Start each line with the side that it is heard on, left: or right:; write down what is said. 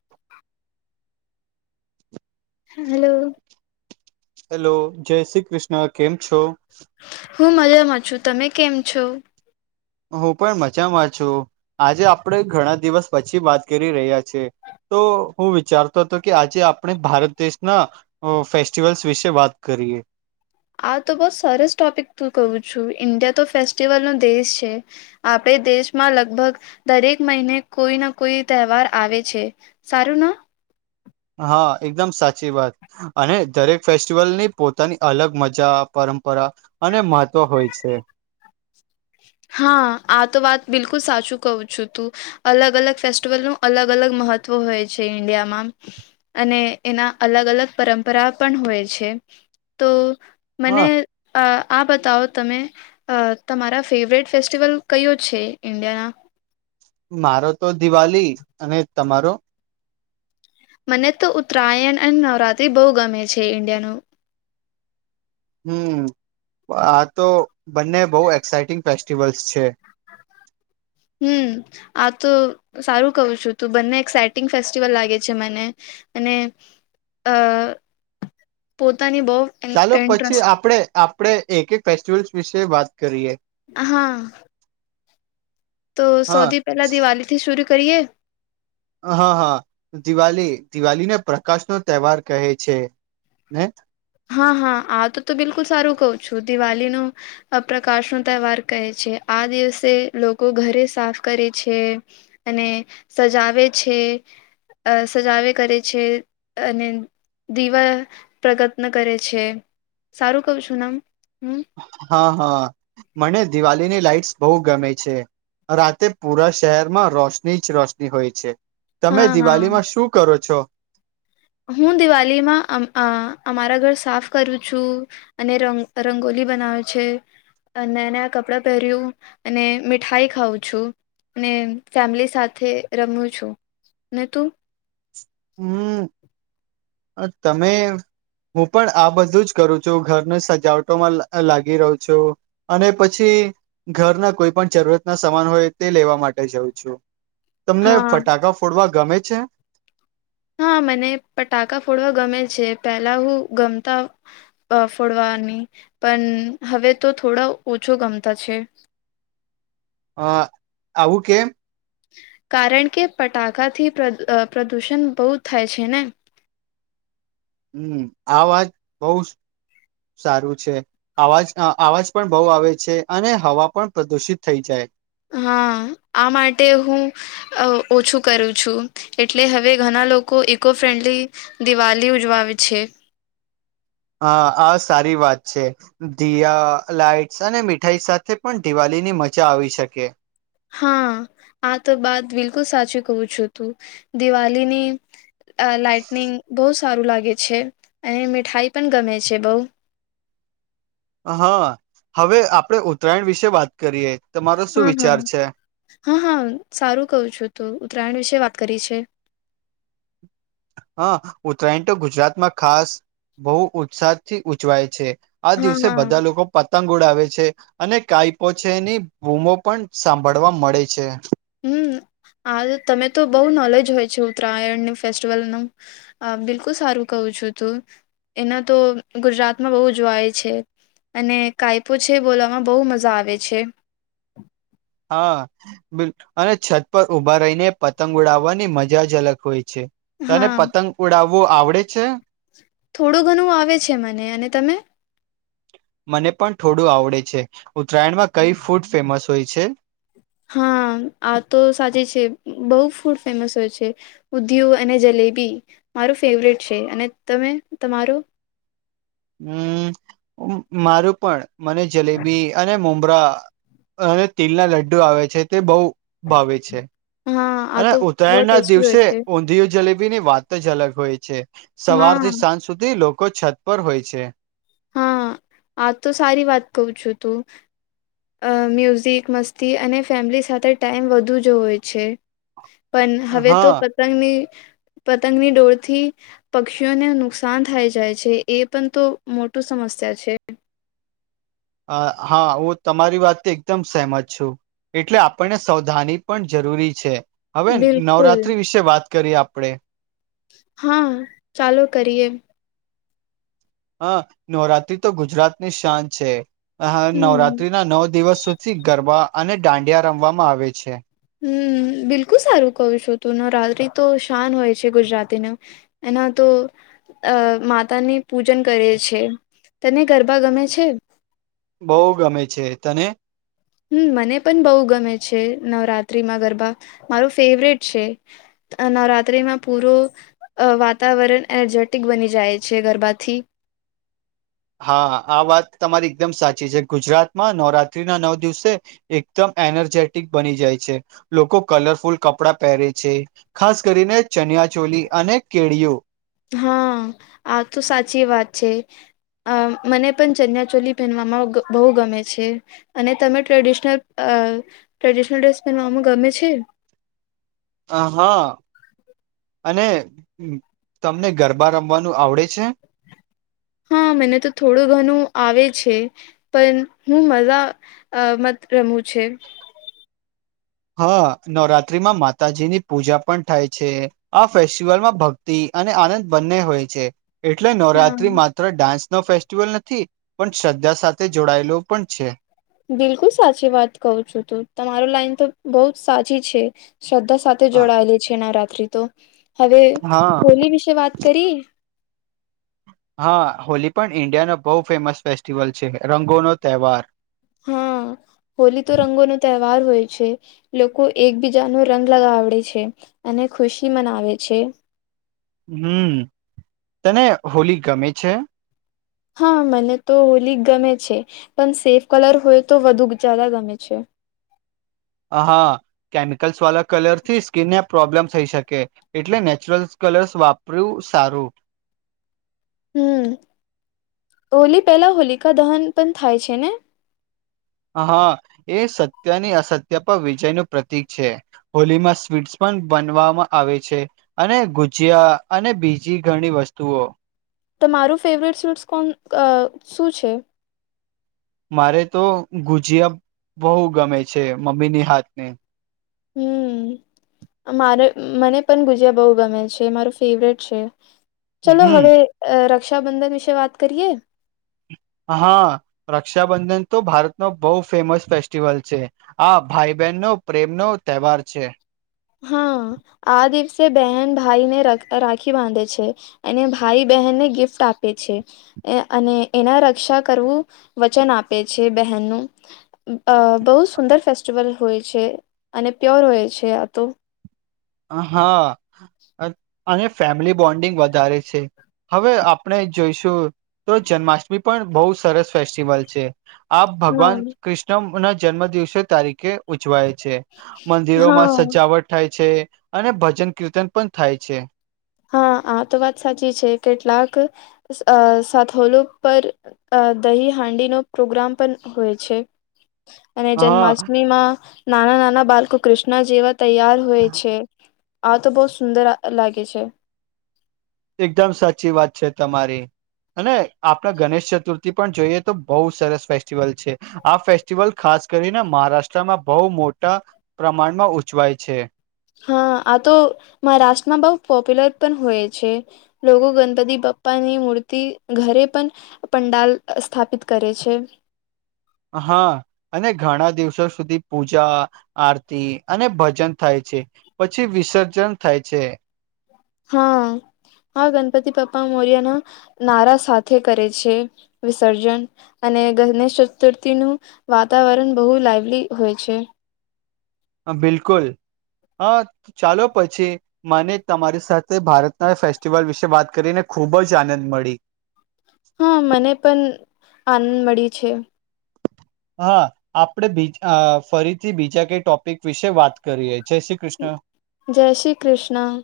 left: [inaudible] Hello
right: hello જય શ્રી કૃષ્ણ કેમ છો
left: હું મજામાં છું તમે કેમ છો
right: હું પણ મજામાં છું આજે આપડે ઘણા દિવસ પછી વાત કરી રહ્યા છે તો હું વિચારતો હતો કે આજે આપણે ભારત દેશના અહ ફેસ્ટિવલ્સ વિશે વાત કરીએ.
left: આ તો બઉ સરસ ટોપિક તું કહું છું, ઇન્ડિયા તો ફેસ્ટિવલ નો દેશ છે. આપણે દેશમાં લગભગ દરેક મહિને કોઈ ના કોઈ તહેવાર આવે છે. સારું ના?
right: હા, એકદમ સાચી વાત. અને દરેક ફેસ્ટિવલ ની પોતાની અલગ મજા, પરંપરા અને મહત્વ હોય છે. [inaudible]
left: હા. આ તો વાત બિલકુલ સાચું કહું છું તું. અલગ-અલગ ફેસ્ટિવલનું અલગ-અલગ મહત્વ હોય છે ઈન્ડિયામાં. અને એના અલગ-અલગ પરંપરા પણ હોય છે, તો મને
right: હા
left: આ બતાવો તમે અહ તમારા ફેવરેટ ફેસ્ટિવલ કયો છે ઇન્ડિયાના?
right: મારો તો દિવાલી. અને તમારો?
left: મને તો ઉત્તરાયણ અને નવરાત્રી બહુ ગમે છે ઈન્ડિયાનું.
right: હમ્મ. આ તો બંને બહુ એક્સાઈટિંગ ફેસ્ટિવલ્સ છે.
left: હમ્મ. આ તો સારું કહું છું, તું બંને એક્સાઇટિંગ ફેસ્ટિવલ લાગે છે મને. અને અહ પોતાની બહુ
right: ચાલો પછી
left: ઇન્ટરેસ્ટ
right: આપણે-આપણે એક-એક ફેસ્ટિવલ્સ વિશે વાત કરીએ.
left: હા. તો
right: હા
left: સૌથી પહેલા દિવાળી થી શુરુ કરીએ?
right: હા, હા. દિવાલી. દિવાલીને પ્રકાશ નો તહેવાર કહે છે. ને
left: હા, હા આ તો તું બિલકુલ સારું કહું છું. દિવાલીનું અહ પ્રકાશ નો તહેવાર કહે છે. આ દિવસે લોકો ઘરે સાફ કરે છે. અને સજાવે છે. અહ સજાવે કરે છે, અને દીવા પ્રગટ [unintelligible] કરે છે, સારું કવ છું ના, હમ્મ?
right: હા, હા મને દિવાલીની લાઈટસ બહુ ગમે છે. રાતે પુરા શહેરમાં રોશની જ રોશની હોય છે. તમે
left: હા
right: દિવાલી માં
left: હા
right: શું કરો છો?
left: હું દિવાલીમાં અમ અમારા ઘર સાફ કરું છું. અને રંગ રંગોલી બનાવે છે. અહ નયા-નયા કપડાં પહેર્યું, અને મીઠાઈ ખાઉં છું. ને ફેમિલી સાથે રમું છું. ને તું?
right: હમ્મ. અહ તમે હું પણ આ બધું જ કરું છું. ઘર નું સજાવટોમાં લા લાગી રહુ છું. અને પછી ઘરના કોઈ પણ જરૂરત ના સમાન હોય તે લેવા માટે જઉં છું. તમને
left: હા
right: ફટાકા ફોડવા ગમે છે?
left: હા મને ફટાકા ફોડવા ગમે છે. પેલા હું ગમતા અહ ફોડવાની, પણ હવે તો થોડા ઓછો ગમતા છે.
right: અહ, આવું કેમ?
left: કારણ કે પટાકાથી પ્ર પ્રદૂષણ બહુ થાય છે ને.
right: હમ્મ, આ વાત બહું સારું છે. અવાજ -અવાજ પણ બહુ આવે છે, અને હવા પણ પ્રદુષિત થઈ જાય.
left: હા. આ માટે હું અહ ઓછું કરું છું, એટલે હવે ઘના લોકો ઇકો ફ્રેન્ડલી દિવાલી ઉજવાવે છે.
right: હા, આ સારી વાત છે. દીયા લાઈટસ અને મીઠાઈ સાથે પણ દિવાળી ની મજા આવી શકે.
left: હા આ તો બાત બિલકુલ સાચી કઉ છું તું દિવાળીની આ લાઈટનિંગ બહુ સારું લાગે છે અને મીઠાઈ પણ ગમે છે બઉ.
right: હા હવે આપણેે ઉત્તરાયણ વિશે વાત કરીએ. તમારો શું
left: હા હા
right: વિચાર છે
left: હા હા સારું કઉં છું તુ ઉત્તરાયણ વિશે વાત કરી છે.
right: હા ઉત્તરાયણ તો ગુજરાતમાં ખાસ બહુ ઉત્સાહથી ઉજવાય છે. આ
left: હા
right: દિવસે
left: હા
right: બધા લોકો પતંગ ઉડાવે છે અને કાઈપો છેની બૂમો પણ સાંભળવા મળે છે.
left: હમ્મ આ તમે તો બઉ નોલેજ હોય છે ઉત્તરાયણ ને ફેસ્ટિવલ નો આ બિલકુલ સારું કહું છું તું એના તો ગુજરાતમાં બહુ જોવાય છે. અને કાયપો છે બોલવામાં બહુ મજા આવે છે.
right: હા. બિલ અને છત પર ઉભા રહીને પતંગ ઉડાવવાની મજા જ અલગ હોય છે. તને
left: હા
right: પતંગ ઉડાવવું આવડે છે.
left: થોડું ઘણું આવે છે મને અને તમે.
right: મને પણ થોડું આવડે છે ઉત્તરાયણમાં કઈ ફુટ ફેમસ હોય છે.
left: હા આ તો સાચે છે બહુ ફૂટ ફેમસ હોય છે. ઉંધીયું અને જલેબી મારું ફેવરેટ છે અને તમે તમારું.
right: હમ્મ મ મારું પણ મને જલેબી અને મોમર અને તિલના લડ્ડુ આવે છે તે બહુ ભાવે છે.
left: હા આ
right: અને
left: તો બહુ
right: ઉત્તરાયણ ના
left: ટેસ્ટી હોય
right: દિવસે
left: છે
right: ઉંધીયું જલેબી બી ની વાત જ અલગ હોય છે સવાર થી
left: હા
right: સાંજ સુધી લોકો છત પર હોય છે.
left: હા આ તો સારી વાત કઉ છો તું. અ મ્યુઝિક મસ્તી અને ફેમિલી સાથે ટાઈમ વધુ જો હોય છે. પણ હવે તો
right: હા
left: પતંગની પતંગની ડોરથી પક્ષીઓને નુકસાન થાય જાય છે એ પણ તો મોટું સમસ્યા છે.
right: અ હા હું તમારી વાત થી એકદમ સહેમત છું. એટલે આપણને સવધાની પણ જરૂરી છે હવે
left: બિલકુલ
right: નવરાતિ વિશે વાત કરીએ આપણે.
left: હા ચાલુ કરીએ.
right: હા નવરાત્રી તો ગુજરાત ની શાન છે આ
left: હમ
right: નવરાત્રી ના નવ દિવસ સુધ [unintelligible] ગરબા અને દાંડિયા રમવામાં આવે છે.
left: હમ્મ બિલકુલ સારું કહું છું તું નવરાત્રી તો શાન હોય છે ગુજરાતીના. એના તો અ માતાની પૂજન કરે છે તને ગરબા ગમે છે.
right: બહુ ગમે છે તને.
left: હમ્મ મને પણ બહુ ગમે છે નવરાત્રીમાં ગરબા મારું ફેવરેટ છે. આ નવરાત્રીમાં પૂરો અ વાતાવરણ એનર્જેટિક બની જાય છે ગરબાથી.
right: હા આ વાત તમારી એકદમ સાચી છે ગુજરાતમાં નવરાત્રી ના નવ દિવસે એકદમ એનર્જેટિક બની જાય છે લોકો કલરફુલ કપડા પહેરે છે. ખાસ કરીને ચનિયા ચોલી અને કેળિઓ.
left: હા આ તો સાચી વાત છે. અ મને પણ ચનિયા ચોલી પહેનવામાં ગ બહુ ગમે છે. અને તમે ટ્રેડિશનલ અ ટ્રેડિશનલ ડ્રેસ પહેરવાનું ગમે છે.
right: અ હા અને તમને ગરબા રમવાનું આવડે છે.
left: હા મને તો થોડું ઘણું આવે છે. પણ હું મજા આ માત્ર મુ છે.
right: હા નવરાત્રીમાં માતાજીની પૂજા પણ થાય છે. આ ફેસ્ટિવલમાં ભક્તિ અને આનંદ બંને હોય છે એટલે
left: હા
right: નવરાત્રીમાં માત્ર ડાન્સ નો ફેસ્ટિવલ નથી પણ શ્રદ્ધા સાથે જોડાયેલો પણ છે.
left: બિલકુલ સાચી વાત કું છું, તું તમારો લાઈન તો બહ સાચી છે. શ્રદ્ધા સાથે જોડાયેલી છે, નવરાત્રિ તો હવે
right: હા
left: હોલી વિશે વાત કરી.
right: હા હોલી પણ ઇન્ડિયાનો બહુ ફેમસ ફેસ્ટિવલ છે, રંગો નો તહેવાર.
left: હા
right: [inaudible]
left: હોલી તો રંગો નો તહેવાર હોય છે. લોકો એકબીજા નુ રંગ લગાવડે છે, અને ખુશી મનાવે છે.
right: હમ્મ તને હોલી ગમે છે.
left: હા મને તો હોલી ગમે છે, પણ સેફ કલર હોય તો વધુ જદા ગમે છે.
right: હા કેમિકલ્સ વાળા કલર થી સ્કીિન ને પ્રોબ્લેમ થઈ શકે. એટલે નેચરલ કલર્સ વાપર્યું સારું.
left: હમ હોલી પેલા હોલિકા દહન પણ થાય છે, ને.
right: હા એ સત્યની અસત્ય પર વિજય નું પ્રતિક છે. હોલીમાં સ્વીટ્ પણ બનવામાં આવે છે. અને ગુજિયા અને બીજી ઘણી વસ્તુઓ.
left: તો મારું ફેવરેટ સ્વિસ કોણ અ શું છે.
right: મારે તો ગુજીિયા બહુ ગમે છે, મમ્મી ની હાથ ને.
left: હમ. મારે મને પણ ગુજ્યા બહુ ગમે છે, માર ફેવરેટ છે. ચલો
right: હમ
left: હવે રક્ષાબંધન વિશે વાત કરીએ.
right: હા રક્ષાબંધન તો ભારત નો બહુ ફેમસ ફેસ્ટિવલ છે. આા ભાઈ બહેન નો પ્રેમ નો તહેવાર છે.
left: હા આ દિવસે બહેન ભાઈને ર રાખી બાંધે છે. અને ભાઈ બહેનને ગિફ્ટ આપે છે. અને એના રક્ષા કરવું વચન આપે છે, બહેનનું. અ બહુ સુંદર ફેસ્ટિવલ હોય છે, અને પ્યોર હોય છે આ તો
right: હા અને ફેમિલી બોન્ડિંગ વધારે છે, હવે આપણે. જોઈશું તો જન્માષ્ટમી પણ બહ સરસ ફેસ્ટિવલ છે, આપ
left: હા
right: ભગવાન કૃષ્ણ [unintelligible] જન્મ દિવસે તારીખે ઉજવાય છે, મંદિરોમાં
left: હા
right: સજાવટ થાય છે. અને ભજન કીર્તન પણ થાય છે.
left: હા આ તો વાત સાચી છે, કેટલાક સાથોલો પર. અ દહી હાંડી નો પ્રોગ્રામ પણ હોય છે. અને
right: હા
left: જન્માષ્ટમીમાં નાના નાના બાળકો કૃષ્ણ જેવા. તૈયાર હોય છે, આ તો બહુત સુંદર લાગે છે.
right: એકદમ સાચી વાત છે, તમારી. અને આપણા ગણેશ ચતુર્થી પણ જોઈએ તો બહુ સરસ ફેસ્ટિવલ છે, આ ફેસ ટિવલ ખાસ કરીને મહારાષ્ટ્રમાં બહુ મોટા પ્રમાણમાં ઉજવાય છે.
left: હા આ તો મહારાષ્ટ્રમાં બઉુ પોપ્યુલર પણ હોય છે. લોકો ગણપતિ બાપ્પાની મૂર્તિ ઘરે પણ. પંડાલ સ્થાપિત કરે છે.
right: હા. અને ઘણા દિવસો સુધી પૂજા આરતી અને ભજન થાય છે. પછી વિસર્જન થાય છે.
left: હા હા ગણપતિ બાપ્પા મોરિયા નારા સાથે કરે છે, વિસર્જન. અને ગણેશ ચતુર્થી નું વાતાવરણ બહુ લાઈવલી હોય છે.
right: હ બિલકુલ હા ચાલો પછી. મને તમારી સાથે ભારતના ફેસ્ટિવલ વિશે વાત કરીને ખુબ જ આનંદ મળી
left: હા મને પણ આનંદ મળી છે
right: હા આપણે બી ફરીથી બીજા કઈ ટોપિક વિશે વાત કરીએ જય શ્રી કૃષ્ણ
left: જય શ્રી કૃષ્ણ